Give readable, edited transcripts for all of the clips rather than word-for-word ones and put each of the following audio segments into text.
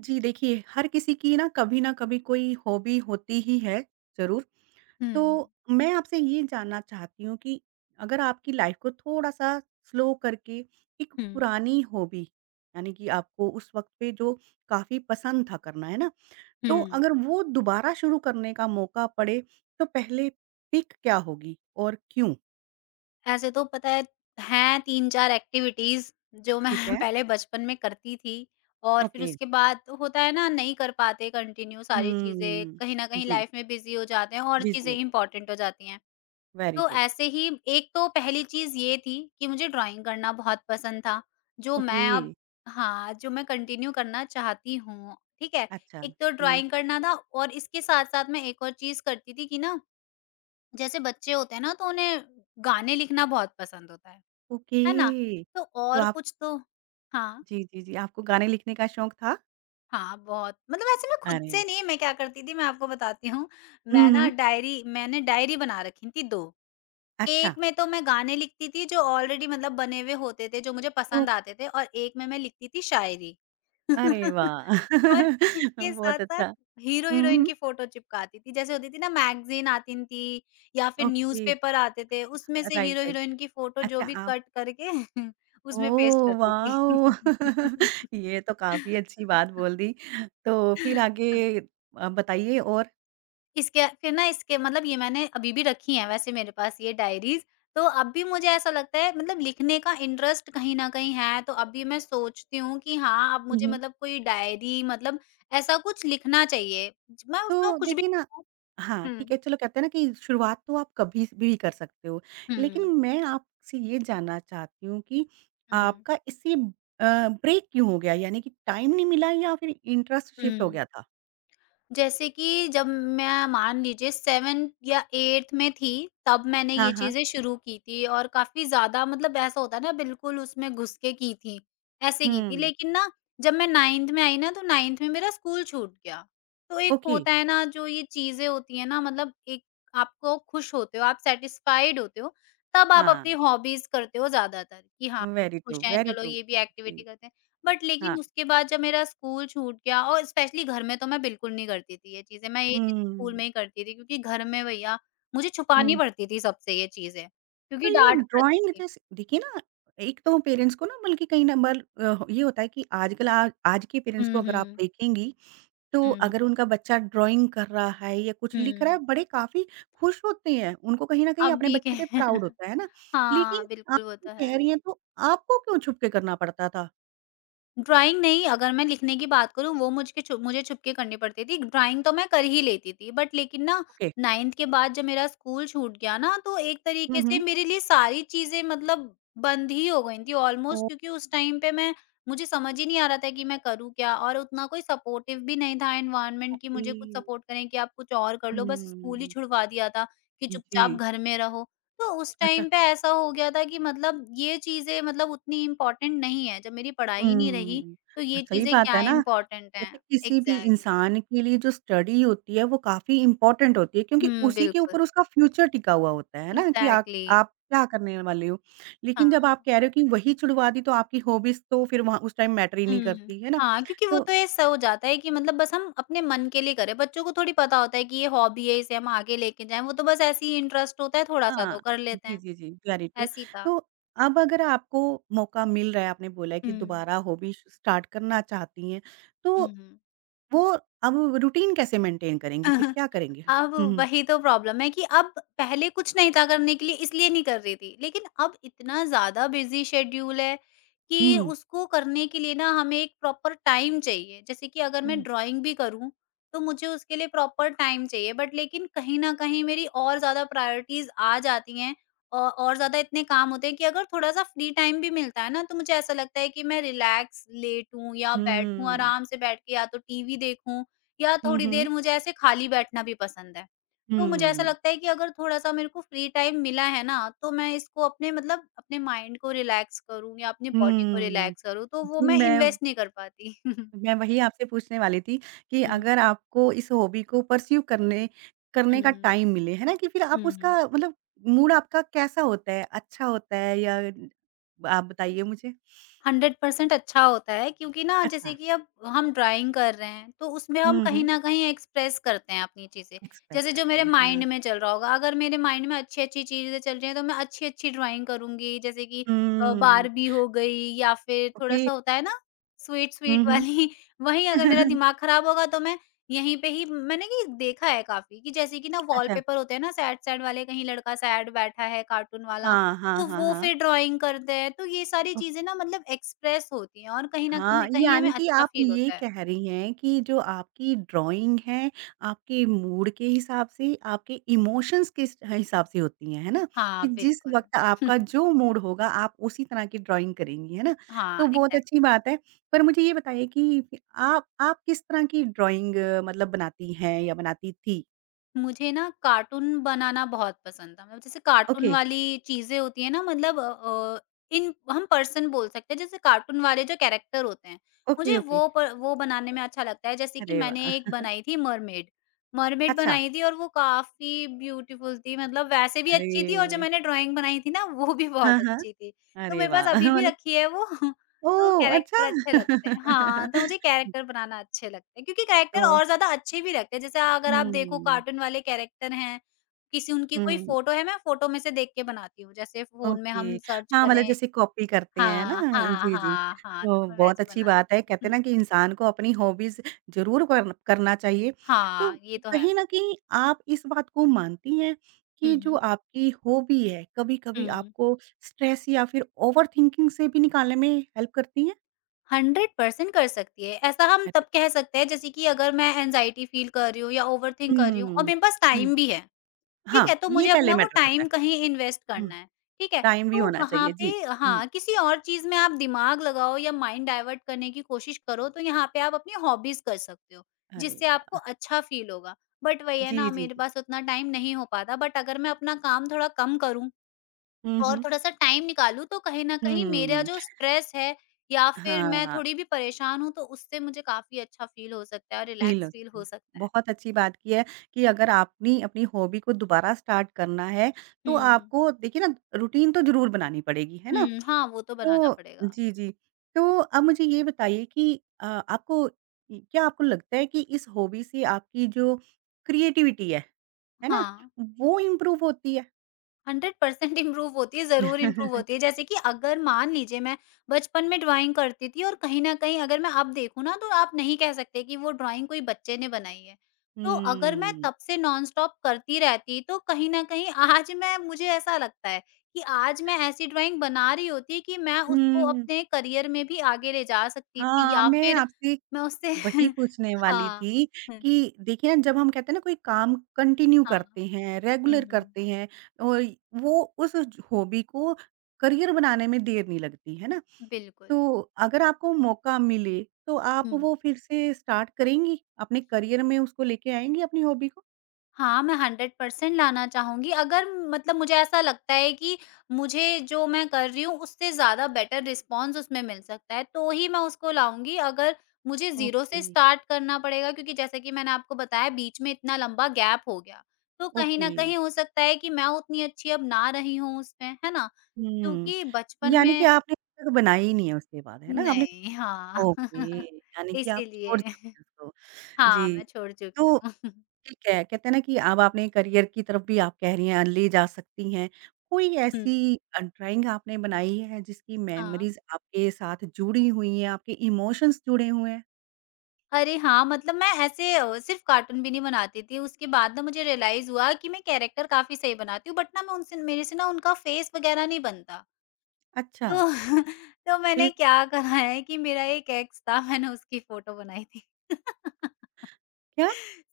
जी देखिए, हर किसी की ना कभी कोई हॉबी होती ही है, ज़रूर। हुँ, तो मैं आपसे ये जानना चाहती हूँ कि अगर आपकी लाइफ़ को थोड़ा-सा स्लो करके एक हुँ, पुरानी हॉबी, यानी कि आपको उस वक़्त पे जो काफ़ी पसंद था करना, है ना? तो हुँ। अगर वो दोबारा शुरू करने का मौका पड़े, तो पहले पिक क्या होगी और क्यों? ऐसे तो पता है हैं 3-4 एक्टिविटीज़ जो मैं ठीक है? पहले बचपन में करती थी। और फिर ओके। उसके बाद होता है ना, नहीं कर पाते कंटिन्यू सारी चीज़ें, हुँ। कहीं न कहीं जी, लाइफ़ में बिज़ी हो जाते हैं और बिज़ी चीज़ें है। इम्पोर्टेंट हो जाती हैं। वेरी तो ट्रू। ऐसे ही एक तो पहली चीज़ ये थी कि मुझे ड्राइंग करना बहुत पसंद था, जो ओके, मैं अब हाँ, जो मैं कंटिन्यू करना चाहती हूँ, ठीक है? अच्छा। एक तो हुँ। ड्राइंग करना था, और इसके साथ-साथ मैं एक और चीज़ करती थी कि ना, जैसे बच्चे होते हैं ना, तो उन्हें गाने लिखना बहुत पसंद होता ओके, है ना? तो तो और आप कुछ तो हाँ, जी, जी, जी, आपको गाने लिखने का शौक था? हाँ, बहुत, मतलब वैसे मैं खुद अरे! से नहीं, मैं क्या करती थी मैं आपको बताती हूँ। हुँ, हुँ। मैंने डायरी बना रखी थी 2। अच्छा। एक में तो मैं गाने लिखती थी जो ऑलरेडी, मतलब बने हुए होते थे, जो मुझे तो पसंद आते थे, और एक में मैं लिखती थी शायरी। अरे वाह! और इसके बहुत साथ-साथ अच्छा। हीरो-हीरोइन हुँ, की फ़ोटो चिपकाती थी। जैसे होती थी ना, मैगज़ीन आती थी या फिर ओके। न्यूज़पेपर आते थे, उसमें से राइट, राइट। हीरो-हीरोइन की फ़ोटो जो अच्छा भी आप कट करके उसमें पेस्ट ओह करती थी। वाओ! ये तो काफ़ी अच्छी बात बोल दी। तो फिर आगे बताइए और? इसके फिर ना, इसके मतलब ये मैंने अभी भी रखी हैं वैसे, मेरे पास ये डायरीज़। तो अब भी मुझे ऐसा लगता है, मतलब लिखने का इंटरेस्ट कहीं न कहीं है, तो अब भी मैं सोचती हूँ कि हाँ, अब मुझे मतलब कोई डायरी, मतलब ऐसा कुछ लिखना चाहिए। ज मैं उसमें तो कुछ भी। देखिए ना हाँ, हुँ, ठीक है चलो कहते हैं ना कि शुरुआत तो आप कभी भी कर सकते हो। लेकिन हुँ, मैं आपसे ये जानना चाहती हूँ कि हुँ, आपका इससे ब्रेक क्यों हो गया? यानी कि टाइम नहीं मिला या फिर इंटरेस्ट शिफ्ट हो हुँ। गया था? जैसे कि जब मैं मान लीजिए 7th या 8th में थी, तब मैंने हाँ, ये हाँ। चीज़ें शुरू की थी, और काफ़ी ज़्यादा, मतलब ऐसा होता है ना, बिल्कुल उसमें घुस के की थी, ऐसे की थी। हुँ, लेकिन ना, जब मैं 9th में आई ना, तो 9th में मेरा स्कूल छूट गया। तो एक ओके। होता है ना, जो ये चीज़ें होती हैं ना, मतलब एक, आपको खुश होते हो, आप सैटिस्फाइड होते हो, तब आप हाँ, अपनी हॉबीज़ करते हो ज़्यादातर, कि हाँ, वेरी ट्रू, खुश हैं वेरी चलो ट्रू। ये भी जी, एक्टिविटी करते हैं। बट हाँ। लेकिन उसके बाद जब मेरा स्कूल छूट गया, और स्पेशली घर में तो मैं बिल्कुल नहीं करती थी ये चीज़ें, मैं ये चीज़ें स्कूल हुँ, में ही करती थी क्योंकि घर में भैया, मुझे छुपानी हुँ। पड़ती थी सबसे ये चीज़ें, तो क्योंकि ये डाँट ड्राइंग पड़ती थी। जैसे देखिए ना एक तो पेरेंट्स को ना बल्कि कहीं ना ये होता है कि आजकल आज आज के पेरेंट्स को हुँ, अगर आप हुँ, देखेंगी तो हुँ, अगर उनका बच्चा ड्राइंग कर रहा है या कुछ लिख रहा है, हुँ। बड़े काफ़ी खुश होते हैं। उनको कहीं न कहीं अब अपने भी क बच्चे पे प्राउड होता है ना? लेकिन हाँ, आप बिल्कुल वो जो तो है। कह रही हैं तो आपको क्यों छुप के करना पड़ता था? ड्राइंग नहीं, अगर मैं लिखने की बात करूँ, वो मुझके छु मुझे छुपके करनी पड़ती थी। ड्राइंग तो मैं कर ही लेती थी, बट लेकिन ना, ओके। 9th के बाद जब मेरा स्कूल छूट गया ना, तो एक हुँ, तरीके से हुँ। मेरे लिए सारी चीज़ें, मतलब बंद ही हो गई थी ऑलमोस्ट, ओह! क्योंकि उस टाइम पे मैं मुझे समझ ही नहीं आ रहा था कि मैं करूँ क्या? और उतना कोई सपोर्टिव भी नहीं था एनवायरनमेंट, कि ओके। मुझे कुछ सपोर्ट करें कि आप कुछ और कर लो, बस स्कूल ही हुँ। छुड़वा दिया था कि जी। चुपचाप घर में रहो। तो उस अच्छा। टाइम पे ऐसा हो गया था कि मतलब ये चीज़ें मतलब उतनी इम्पोर्टेंट नहीं है, जब मेरी पढ़ाई ही नहीं रही, हुँ। तो ये सही चीज़ें बात क्या है ना। इम्पोर्टेंट हैं। कहते हैं, किसी भी एग्ज़ैक्टली। इंसान के लिए जो स्टडी होती है वो काफ़ी इम्पोर्टेंट होती है क्योंकि हुँ, उसी के बिल्कुल। ऊपर उसका फ्यूचर टिका हुआ होता है ना कि एग्ज़ैक्टली। आप क्या करने वाले हो। हाँ, लेकिन जब आप कह रहे हो कि वही छुड़वा दी तो आपकी हॉबीज़ तो फिर वहाँ उस टाइम मैटर ही नहीं हुँ। करती, है ना? हाँ, क्योंकि वो तो तो ऐसा हो जाता है कि मतलब बस हम अपने मन के लिए करें, बच्चों को थोड़ी पता होता है कि ये हॉबी है, इसे हम आगे लेके जाएँ, वो तो बस ऐसे ही इंटरेस्ट होता है थोड़ा-सा, तो हाँ, कर लेते जी, हैं, जी, जी, वेरी ट्रू। ऐसे ही था। तो अब अगर आपको मौका मिल रहा है, आपने बोला है कि हुँ, दोबारा हॉबी स्टार्ट करना चाहती हैं, तो हुँ। वो अब रूटीन कैसे मेंटेन करेंगी? फिर क्या करेंगी? अब हुँ, हुँ। वही तो प्रॉब्लम है कि अब पहले कुछ नहीं था करने के लिए, इसलिए नहीं कर रही थी। लेकिन अब इतना ज़्यादा बिज़ी शेड्यूल है कि हुँ, उसको करने के लिए ना, हमें एक प्रॉपर टाइम चाहिए। जैसे कि अगर मैं हुँ। ड्राइंग भी करूँ, तो मुझे उसके लिए प्रॉपर टाइम चाहिए, बट लेकिन कहीं न कहीं मेरी और ज़्यादा प्रायोरिटीज़ आ जाती हैं, औ और ज़्यादा इतने काम होते हैं कि अगर थोड़ा-सा फ्री टाइम भी मिलता है ना, तो मुझे ऐसा लगता है कि मैं रिलैक्स लेटूँ या बैठूँ, हुँ। आराम से बैठ के, या तो टीवी देखूँ, या हुँ, थोड़ी हुँ। देर मुझे ऐसे खाली बैठना भी पसंद है। तो मुझे ऐसा हुँ। लगता है कि अगर थोड़ा-सा मेरे को फ्री टाइम मिला है ना, तो मैं इसको अपने, मतलब अपने माइंड को रिलैक्स करूँ या अपनी बॉडी को हुँ। रिलैक्स करूँ, तो वो जी, मैं मैं इन्वेस्ट नहीं कर पाती। मैं वही आपसे पूछने वाली थी कि हुँ, अगर आपको इस हॉबी को परस्यू करने करने का हुँ, टाइम मिले, है ना? कि फिर आप हुँ। उसका मतलब मूड आपका कैसा होता है? अच्छा होता है या आप बताइए मुझे? 100% अच्छा होता है, क्योंकि ना जैसे अच्छा। कि अब हम ड्राइंग कर रहे हैं, तो उसमें हम हुँ, कहीं हुँ। न कहीं एक्सप्रेस करते हैं अपनी चीज़ें। एक्सप्रेस जैसे जो करते मेरे हैं, हाँ। माइंड में चल रहा होगा, अगर मेरे माइंड में अच्छी-अच्छी चीज़ें चल रही हैं तो मैं अच्छी-अच्छी ड्राइंग करूँगी, जैसे कि हुँ। बार्बी हो गई, या फिर ओके। थोड़ा-सा होता है ना हुँ, स्वीट-स्वीट हुँ। वाली। वहीं अगर मेरा दिमाग खराब होगा तो मैं, यहीं पे ही मैंने ये देखा है काफ़ी, कि जैसे कि ना अच्छा। वॉलपेपर होते हैं ना सैड-सैड वाले, कहीं लड़का सैड बैठा है कार्टून वाला, हाँ, हाँ, तो हाँ, वो हाँ। फिर ड्राइंग करते हैं, तो ये सारी चीज़ें ना, मतलब एक्सप्रेस होती हैं, और कहीं न हाँ, कहीं कहीं यानी हमें कि अच्छा आप फ़ील ये होता है। कह रही हैं कि जो आपकी ड्राइंग है, आपके मूड के हिसाब से, आपके इमोशंस के स हिसाब से होती हैं, है ना? हाँ, कि जिस बिल्कुल। वक़्त आपका जो मूड होगा, आप उसी तरह की ड्राइंग करेंगी, है ना? हाँ, तो बहुत अच्छी एग्ज़ैक्टली। बात है, पर मुझे ये बताइए कि फ़ि आप किस तरह की ड्राइंग मतलब बनाती हैं या बनाती थी? मुझे ना कार्टून बनाना बहुत पसंद था। मतलब जैसे कार्टून ओके, वाली चीज़ें होती हैं ना, मतलब इन हम पर्सन बोल सकते हैं, जैसे कार्टून वाले जो कैरेक्टर होते हैं, ओके, मुझे ओके। वो बनाने में अच्छा लगता है। जैसे कि अरे मैंने एक वाह! बनाई थी मरमेड। मरमेड अच्छा, बनाई थी और वो काफ़ी ब्यूटीफुल थी, मतलब वैसे भी अच्छी थी, और जो अरे! मैंने ड्राइंग बनाई थी ना, वो भी हाँ, बहुत हाँ। अच्छी थी। तो अरे मेरे पास वाह! अभी भी मतलब रखी है वो। तो ओह! अच्छा। कैरेक्टर अच्छे लगते हैं। हाँ, तो मुझे कैरेक्टर बनाना अच्छे लगते हैं, क्योंकि कैरेक्टर तो और ज़्यादा अच्छे भी लगते हैं। जैसे अगर आप देखो हुँ। कार्टून वाले कैरेक्टर हैं, किसी उनकी कोई हुँ, फ़ोटो है, मैं फ़ोटो में से देख के बनाती हूँ। जैसे फ़ोन में ओके। हम सर्च हाँ, मतलब करें, जैसे कॉपी करते हैं ना? हाँ, हाँ, जी, जी। हाँ, हाँ, तो तो मैं बहुत वैसे ही अच्छी बनाती बात है, हूँ। कहते हैं ना कि इंसान को अपनी हॉबीज़ ज़रूर कर करना चाहिए। तो हाँ, ये तो है। कहीं न कहीं आप इस बात को मानती हैं कि जो हुँ, आपकी हॉबी है, कभी-कभी हुँ। आपको स्ट्रेस या फिर ओवरथिंकिंग से भी निकालने में हेल्प करती हैं? 100% कर सकती है। ऐसा हम तब अरे! कह सकते हैं, जैसे कि अगर मैं एंग्ज़ायटी फ़ील कर रही हूँ या ओवरथिंक कर रही हूँ, और हुँ, मेरे पास हुँ। टाइम भी है। ठीक हाँ, है, तो ये मुझे पहले अपना वो मैटर करता टाइम है। कहीं इन्वेस्ट हुँ, करना है, ठीक है? टाइम भी तो होना वहाँ चाहिए। पे, जी। हुँ, हाँ, किसी और चीज़ में आप दिमाग लगाओ, या माइंड डाइवर्ट करने की कोशिश करो, तो यहाँ पे आप अपनी हॉबीज़ कर सकते हो, अरे जिससे आपको वाह! अच्छा फ़ील होगा। बट वही है जी, ना, जी, मेरे जी। पास उतना टाइम नहीं हो पाता, बट अगर मैं अपना काम थोड़ा कम करूँ हुँ, और हुँ। थोड़ा-सा टाइम निकालूँ, तो कहीं न कहीं मेरा हुँ। जो स्ट्रेस है या फिर मैं हाँ, थोड़ी भी परेशान हूँ, तो उससे मुझे काफ़ी अच्छा फ़ील हो सकता है और फ़ील रिलैक्स हो फ़ील सकती है। हो सकता है। बहुत अच्छी बात की है कि अगर आपने अपनी हॉबी को दोबारा स्टार्ट करना है, तो हुँ। आपको देखिए ना रूटीन तो ज़रूर बनानी पड़ेगी, है ना? हुँ, हाँ, वो तो बनाना तो पड़ेगा। जी, जी। तो अब मुझे ये बताइए कि आपको क्या आपको लगता है कि इस हॉबी से आपकी जो क्रिएटिविटी है ना? हाँ। वो इम्प्रूव होती है? 100% इम्प्रूव होती है, ज़रूर इम्प्रूव होती है। जैसे कि अगर मान लीजिए मैं बचपन में ड्राइंग करती थी, और कहीं न कहीं अगर मैं अब देखूँ ना, तो आप नहीं कह सकते कि वो ड्राइंग कोई बच्चे ने बनाई है। तो अगर मैं हुँ। तब से नॉनस्टॉप करती रहती तो कहीं न कहीं आज मैं मुझे ऐसा लगता है कि आज मैं ऐसी ड्राइंग बना रही होती कि मैं उसको हुँ। अपने करियर में भी आगे ले जा सकती थी, हाँ, या मैं फिर आपसे मैं उससे वही पूछने वाली हाँ। थी हुँ, कि देखिए ना जब हम कहते हैं ना कोई काम कंटिन्यू हाँ। करते हैं, हुँ, रेगुलर हुँ। करते हैं और वो उस हॉबी को करियर बनाने में देर नहीं लगती, है ना? बिल्कुल। तो अगर आपको मौका मिले, तो आप हुँ। वो फिर से स्टार्ट करेंगी? अपने करियर में उसको लेके आएँगी अपनी हॉबी को? हाँ, मैं 100% लाना चाहूँगी। अगर, मतलब मुझे ऐसा लगता है कि मुझे जो मैं कर रही हूँ उससे ज़्यादा बेटर रिस्पॉन्स उसमें मिल सकता है, तो ही मैं उसको लाऊँगी। अगर मुझे ज़ीरो ओके, से स्टार्ट करना पड़ेगा, क्योंकि जैसे कि मैंने आपको बताया, बीच में इतना लंबा गैप हो गया। तो कहीं ओके। न कहीं हो सकता है कि मैं उतनी अच्छी अब ना रही हूँ उसमें, है ना? हुँ, क्योंकि बचपन यानी कि में आपने अब तक बनाई ही नहीं है उसके बाद, है ना? आपने नहीं, हाँ। ओके, यानी कि आप छोड़ चुकी इसीलिए हैं उसको। हाँ, जी, मैं छोड़ तो चुकी हूँ। ठीक है, कहते हैं ना कि अब आपने करियर की तरफ भी आप कह रही हैं, ले जा सकती हैं। कोई हुँ, ऐसी ड्राइंग आपने बनाई है जिसकी हाँ। मेमोरीज़ आपके साथ जुड़ी हुई हैं, आपके इमोशंस जुड़े हुए हैं? अरे हाँ, मतलब मैं ऐसे सिर्फ़ कार्टून भी नहीं बनाती थी, उसके बाद ना मुझे रियलाइज़ हुआ कि मैं कैरेक्टर काफ़ी सही बनाती हूँ बट ना मैं उनसे मेरे से ना उनका फ़ेस वग़ैरह नहीं बनता। अच्छा, तो तो मैंने फिर? क्या करा है कि मेरा एक एक्स था मैंने उसकी फ़ोटो बनाई थी। क्या?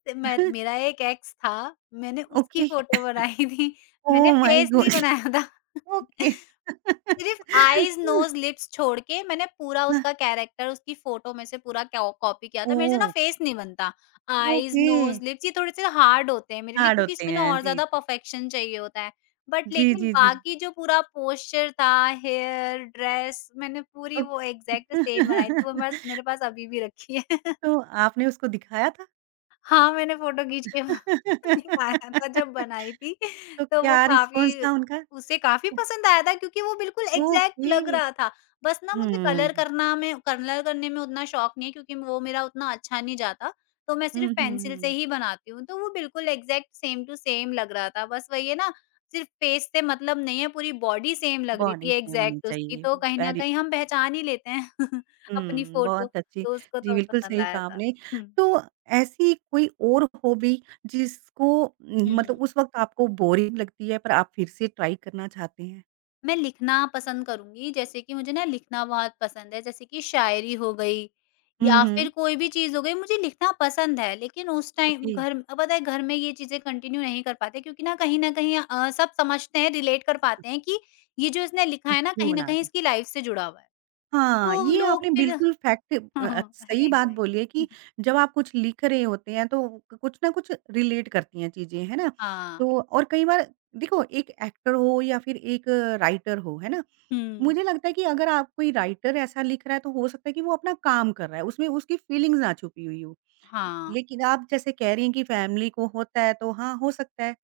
तो मेर मेरा एक एक्स था, मैंने उसकी ओके, फ़ोटो बनाई थी, मैंने ओह माय फ़ेस नहीं गॉड! बनाया था। ओके। सिर्फ़ आइज़, नोज़, लिप्स छोड़ के मैंने पूरा अ, उसका कैरेक्टर उसकी फ़ोटो में से पूरा क्यो कॉपी किया था। मेरे से ना ओह! फ़ेस नहीं बनता। आइज़, ओके, नोज़, लिप्स ये थोड़े-से हार्ड होते हैं मेरे लिए हार्ड क्योंकि होते इसमें ना हैं। और जी, ज़्यादा जी। परफ़ेक्शन चाहिए होता है। बट जी, लेकिन जी, जी, जी। बाकी जो पूरा पोस्चर था, हेयर, ड्रेस मैंने पूरी वो ओके। एग्ज़ैक्ट सेम बनाई थी। वो बस मेरे पास अभी भी रखी है। तो आपने उसको दिखाया था? हाँ, मैंने फ़ोटो खींच के दिखाया था जब बनाई थी तो तो वो क्या रिस्पॉन्स काफ़ी था उनका? उसे काफ़ी पसंद आया था क्योंकि वो बिल्कुल एग्ज़ैक्ट लग ओके। रहा था। बस ना हुँ, मुझे हुँ, कलर करने में उतना शौक नहीं है क्योंकि वो मेरा उतना अच्छा नहीं जाता। तो मैं सिर्फ़ हुँ, पेंसिल से हुँ। ही बनाती हूँ, तो वो बिल्कुल एग्ज़ैक्ट सेम टू सेम लग रहा था। बस वही है ना, सिर्फ़ फेस से मतलब नहीं है, पूरी बॉडी सेम लग रही बॉडी थी सेम होनी एग्ज़ैक्ट उसकी, चाहिए। तो कहीं न वेरी कहीं हम पहचान ही लेते हैं अपनी हुँ, फ़ोटो, बहुत अच्छी तो उसको जी, तो बिल्कुल पसंद सही आया कहा था। आपने। हुँ। तो ऐसी कोई और हॉबी जिसको हुँ। मतलब उस वक़्त आपको बोरिंग लगती है पर आप फिर से ट्राई करना चाहते हैं? मैं लिखना पसंद करूँगी, जैसे कि मुझे ना लिखना बहुत पसंद है, जैसे कि शायरी हो गई हुँ, या हुँ। फिर कोई भी चीज़ हो गई, मुझे लिखना पसंद है। लेकिन उस टाइम ओके। घर पता है घर में ये चीज़ें कंटिन्यू नहीं कर पाते क्योंकि ना कहीं न कहीं सब समझते हैं, रिलेट कर पाते हैं कि ये जो इसने लिखा मैं है ना, क्यों कहीं न बना कहीं रही इसकी लाइफ़ से जुड़ा हुआ है। हाँ, तो ये लोग आपने फिर बिल्कुल फैक्ट हाँ, हाँ, सही बात बोली है एग्ज़ैक्टली। कि जब आप कुछ लिख रहे होते हैं तो कुछ ना कुछ रिलेट करती हैं चीज़ें, है ना? हाँ। तो और कई बार देखो एक एक्टर हो या फिर एक राइटर हो, है ना? हुँ, मुझे लगता है कि अगर आप कोई राइटर ऐसा लिख रहा है तो हो सकता है कि वो अपना काम कर रहा है, उसमें उसकी फीलिंग्स ना छुपी हुई हो। हाँ। लेकिन आप जैसे कह रही हैं कि फैमिली को होता है तो हाँ, हो सकता है।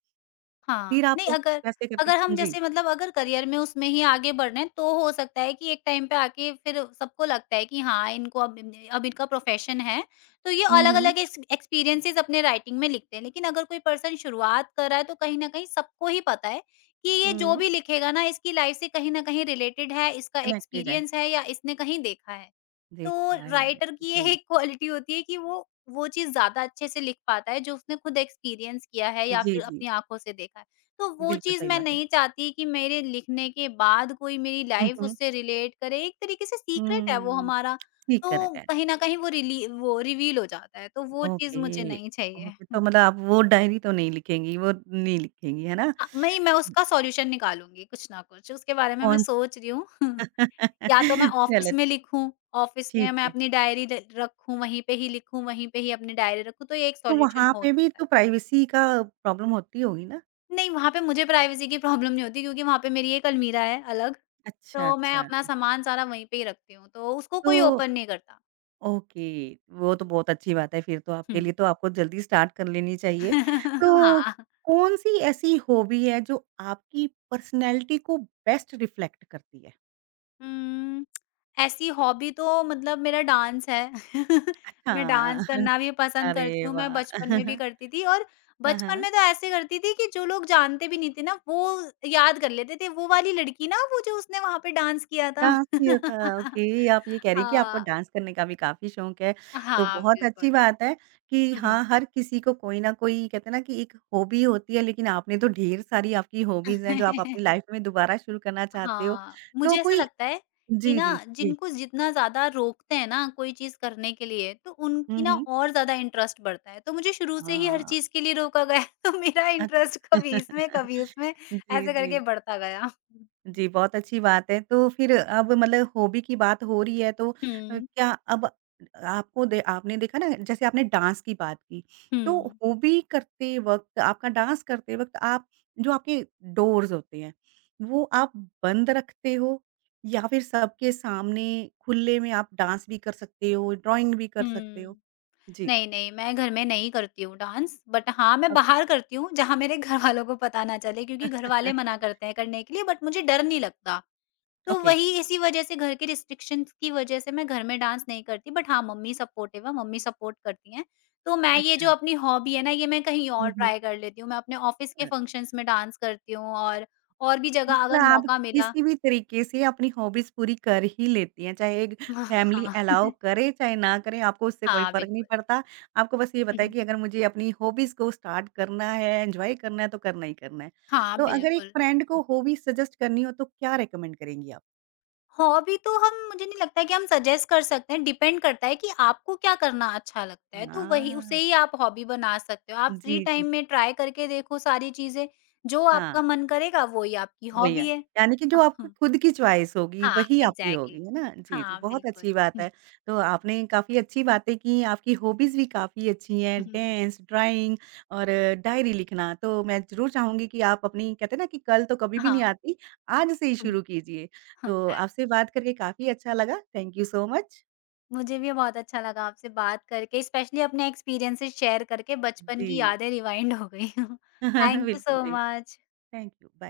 हाँ, फिर आप नहीं अगर कैसे करते अगर हम हैं? जी। जैसे मतलब अगर करियर में उसमें ही आगे बढ़ रहे हैं, तो हो सकता है कि एक टाइम पे आके फिर सबको लगता है कि हाँ, इनको अब इनका प्रोफ़ेशन है, तो ये हुँ, हुँ। अलग-अलग एक्सपीरियंसेस अपने राइटिंग में लिखते हैं। लेकिन अगर कोई पर्सन शुरुआत कर रहा है, तो कहीं न कहीं सबको ही पता है कि ये जो हुँ, भी लिखेगा ना, इसकी लाइफ़ से कहीं न कहीं रिलेटेड है, इसका कनेक्टेड है। एक्सपीरियंस है या इसने कहीं देखा है। तो देखा है। राइटर की ये जी। एक क्वालिटी होती है कि वो चीज़ ज़्यादा अच्छे से लिख पाता है जो उसने खुद एक्सपीरियंस किया है या जी, फिर जी। अपनी आँखों से देखा है। तो वो बिल्कुल चीज़ सही मैं बात है। नहीं चाहती कि मेरे लिखने के बाद कोई मेरी हुँ, लाइफ़ हुँ। उससे रिलेट करे, एक तरीके से सीक्रेट है वो हुँ, हमारा, ठीक करंट तो है। कहीं न कहीं वो रिवील हो जाता है, तो वो चीज़ ओके, मुझे नहीं चाहिए। ओके तो मतलब आप वो डायरी तो नहीं लिखेंगी, वो नहीं लिखेंगी, है ना? हाँ, नहीं मैं उसका सॉल्यूशन निकालूँगी कुछ ना कुछ, उसके बारे में मैं कौन सोच रही हूँ। या तो मैं चलो ऑफ़िस में लिखूँ, ऑफ़िस में ठीक मैं है। अपनी डायरी र रखूँ, वहीं पे ही लिखूँ, वहीं पे ही अपनी डायरी रखूँ, तो ये एक तो वहाँ सॉल्यूशन हो पे भी सकता है। तो प्राइवेसी का प्रॉब्लम होती होगी ना? नहीं, वहाँ पे मुझे प्राइवेसी की प्रॉब्लम नहीं होती क्योंकि वहाँ पे मेरी एक अलमीरा है अलग, अच्छा, तो मैं अच्छा। अपना सामान सारा वहीं पे ही रखती हूँ, तो उसको कोई तो ओपन नहीं करता। ओके, वो तो बहुत अच्छी बात है फिर तो आपके हुँ। लिए तो आपको जल्दी स्टार्ट कर लेनी चाहिए। तो हाँ। कौन-सी ऐसी हॉबी है जो आपकी पर्सनैलिटी को बेस्ट रिफ्लेक्ट करती है? उम, ऐसी हॉबी तो मतलब मेरा डांस है। अच्छा। मैं डांस करना भी पसंद अरे करती हूँ, मैं वाह! बचपन में भी करती थी और हाँ, बचपन हाँ। में तो ऐसे करती थी कि जो लोग जानते भी नहीं थे ना, वो याद कर लेते थे, वो वाली लड़की ना वो जो उसने वहाँ पे डांस किया था। डांस भी होता है, ओके। आप ये कह रही हैं कि आपको हाँ, डांस करने का भी काफ़ी शौक है, तो हाँ, बहुत बिल्कुल। अच्छी बात है कि हुँ, हाँ, हर किसी को कोई ना कोई कहते हैं ना कि एक हॉबी होती है, लेकिन आपने तो ढेर सारी आपकी हॉबीज़ हैं, जो आप हुँ। अपनी लाइफ़ में दोबारा शुरू करना चाहते हो। हाँ, तो मुझे ऐसा कोई लगता है कि जी, ना जी, जी। जिनको जितना ज़्यादा रोकते हैं ना कोई चीज़ करने के लिए, तो उनकी हुँ, ना हुँ। और ज़्यादा इंटरेस्ट बढ़ता है। तो मुझे शुरू से ही हर हाँ, चीज़ के लिए रोका गया तो मेरा इंटरेस्ट अच्छा। कभी इसमें, कभी उसमें जी, ऐसे जी। करके बढ़ता गया। जी, बहुत अच्छी बात है। तो फिर अब मतलब हॉबी की बात हो रही है तो हुँ, क्या अब आपको दे आपने देखा ना जैसे आपने डांस की बात की, तो हुँ, हॉबी करते वक़्त आपका डांस करते वक़्त आप जो आपके डोर्स होते हैं, वो आप बंद रखते हो या फिर सबके सामने खुले में आप डांस भी कर सकते हो, ड्राइंग भी कर सकते हो? हुँ। जी। नहीं, नहीं, मैं घर में नहीं करती हूँ डांस, बट हाँ, मैं बाहर करती हूँ जहाँ मेरे घरवालों को पता ना चले क्योंकि घरवाले अ मना करते हैं करने के लिए बट मुझे डर नहीं लगता। तो ओके, वही इसी वजह से घर के रिस्ट्रिक्शंस की वजह से मैं घर में डांस नहीं करती बट हाँ, मम्मी सपोर्टिव है, मम्मी सपोर्ट करती हैं। तो मैं ये जो अच्छा। अपनी हॉबी है ना, ये मैं कहीं हुँ, और हुँ। ट्राई कर लेती हूँ। मैं अपने ऑफ़िस अ के फंक्शंस में डांस करती हूँ और भी जगह मतलब अगर आप मौका मिला किसी भी तरीके से अपनी हॉबीज़ पूरी कर ही लेती हैं, चाहे एक हाँ, फैमिली हाँ। अलाउ करे, चाहे ना करे, आपको उससे कोई हाँ, फ़र्क नहीं बिल्कुल। पड़ता। आपको बस ये बताइए कि अगर मुझे अपनी हॉबीज़ को स्टार्ट करना है, एन्जॉय करना है, तो करना ही करना है। हाँ, तो अगर एक बिल्कुल। फ्रेंड को हॉबी सजेस्ट करनी हो, तो क्या रिकमेंड करेंगी आप? हॉबी तो हम मुझे नहीं लगता है कि हम सजेस्ट कर सकते हैं, डिपेंड करता है कि आपको क्या करना अच्छा लगता है, तो वही हाँ। उसे ही आप हॉबी बना सकते हो। आप फ्री जी, जी। टाइम में ट्राई करके देखो सारी चीज़ें, जो हाँ। आपका मन करेगा वो ही आपकी वही हॉबी है। है। यानी कि जो आपकी खुद की चॉइस होगी, हाँ, वही आपकी होगी, एग्ज़ैक्टली। है ना? जी, जी, हाँ, बहुत बिल्कुल। अच्छी बात है। तो आपने काफ़ी अच्छी बातें की, आपकी हॉबीज़ भी काफ़ी अच्छी हैं, हुँ। डांस, ड्राइंग और डायरी लिखना। तो मैं ज़रूर चाहूँगी कि आप अपनी कहते हैं ना कि कल तो कभी भी नहीं हाँ। आती, आज से ही हुँ, शुरू कीजिए। हाँ, तो हाँ। आपसे बात करके काफ़ी अच्छा लगा। Thank you so much. मुझे भी बहुत अच्छा लगा आपसे बात करके, स्पेशली अपने एक्सपीरियंसेस शेयर करके बचपन की जी। यादें रिवाइंड हो गई। थैंक यू बिल्कुल, सो जी। मच। Thank you, bye.